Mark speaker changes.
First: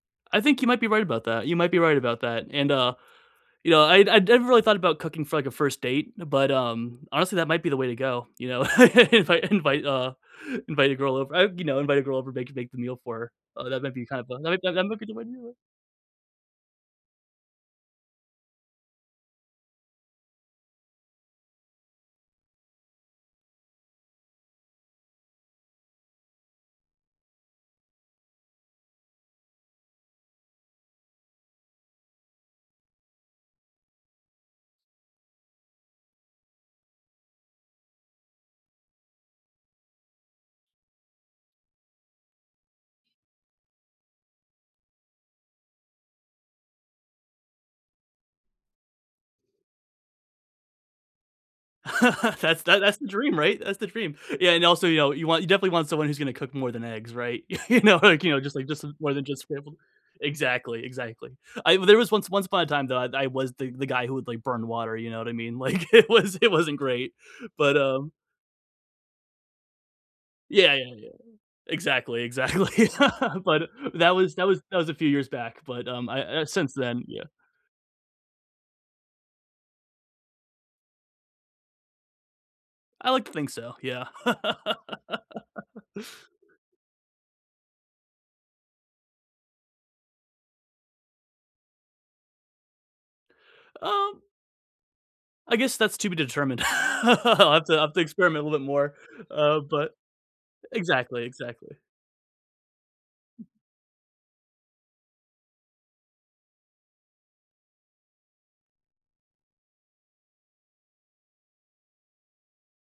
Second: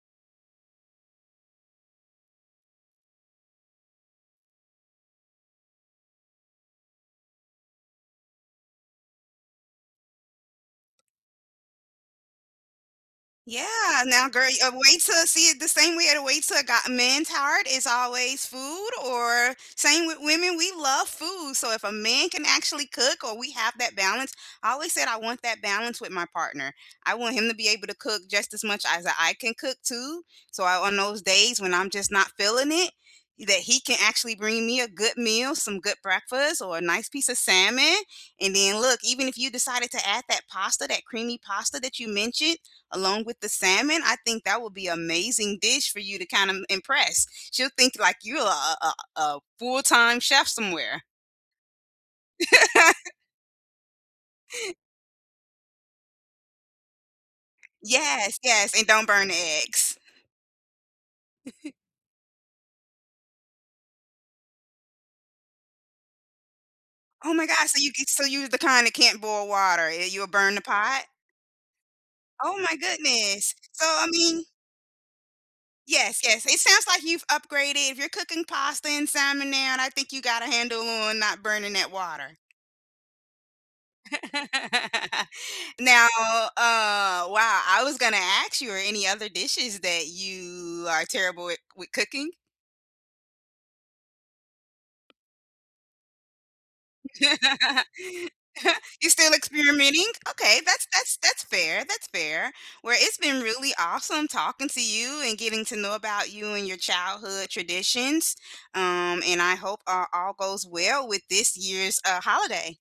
Speaker 1: I think you might be right about that, you might be right about that, and, uh, you know, I'd I'd never really thought about cooking for, like, a first date, but, um, honestly, that might be the way to go, you know? If I invite, uh, invite a girl over I've you know, invite a girl over, make make the meal for her,
Speaker 2: Yeah,
Speaker 1: although that might be kind of,
Speaker 2: now,
Speaker 1: uh,
Speaker 2: girl,
Speaker 1: that
Speaker 2: uh,
Speaker 1: that might
Speaker 2: wait
Speaker 1: be the
Speaker 2: 'til
Speaker 1: way
Speaker 2: I
Speaker 1: to do
Speaker 2: see
Speaker 1: it.
Speaker 2: it the same way the way to a guy a man's heart is always food or same with women, we love food, so if a man can actually cook or we have that balance I always said I want that balance with my partner. I want him to be able to cook just as much as I can cook too. So I on those days when I'm just not feeling it, that he can actually bring me a good meal, some good breakfast, or a nice piece of salmon. And then look, even if you decided to add that pasta, that creamy pasta that you mentioned along with the salmon, I think that would be amazing dish for you to kinda im impress. She'll think like you're a a a a full time chef somewhere.
Speaker 1: That's tha that's the dream, right, that's the dream. Yeah and also, you know, you want you definitely want someone who's gonna cook more than eggs, right? You know, like, you
Speaker 2: Yes,
Speaker 1: know, just like
Speaker 2: yes,
Speaker 1: just
Speaker 2: and don't
Speaker 1: more than
Speaker 2: burn the
Speaker 1: just scrambled
Speaker 2: eggs.
Speaker 1: exactly, exactly. I there was once once upon a time that I I was the the guy who would, like, burn water, you know what I mean, like it was it wasn't great.
Speaker 2: Oh my god,
Speaker 1: But,
Speaker 2: so you can
Speaker 1: um
Speaker 2: so you're the kind that can't boil water, eh you'll burn the
Speaker 1: Yeah, yeah, yeah,
Speaker 2: pot?
Speaker 1: yeah. Exactly,
Speaker 2: Oh my
Speaker 1: exactly.
Speaker 2: goodness.
Speaker 1: But
Speaker 2: So, I
Speaker 1: that was
Speaker 2: mean
Speaker 1: that was that was a few years back, but, um,
Speaker 2: Yes,
Speaker 1: I I
Speaker 2: yes. It
Speaker 1: since
Speaker 2: sounds like
Speaker 1: then yeah.
Speaker 2: you've upgraded, if you're cooking pasta and salmon now, I think you got a handle on not burning that water.
Speaker 1: I like to think so, yeah.
Speaker 2: Now, uh, wow I was gonna ask you, are there any other dishes that you are terrible wit with cooking?
Speaker 1: Um I guess that's to be determined, I'll have to I'll have to experiment a little bit more,
Speaker 2: You're still
Speaker 1: uh, but
Speaker 2: experimenting, okay, that's that's
Speaker 1: Exactly,
Speaker 2: that's fair,
Speaker 1: exactly.
Speaker 2: that's fair. Well, it's been really awesome talking to you and getting to know about you and your childhood traditions, um, and I hope a all goes well with this year's, uh, holiday.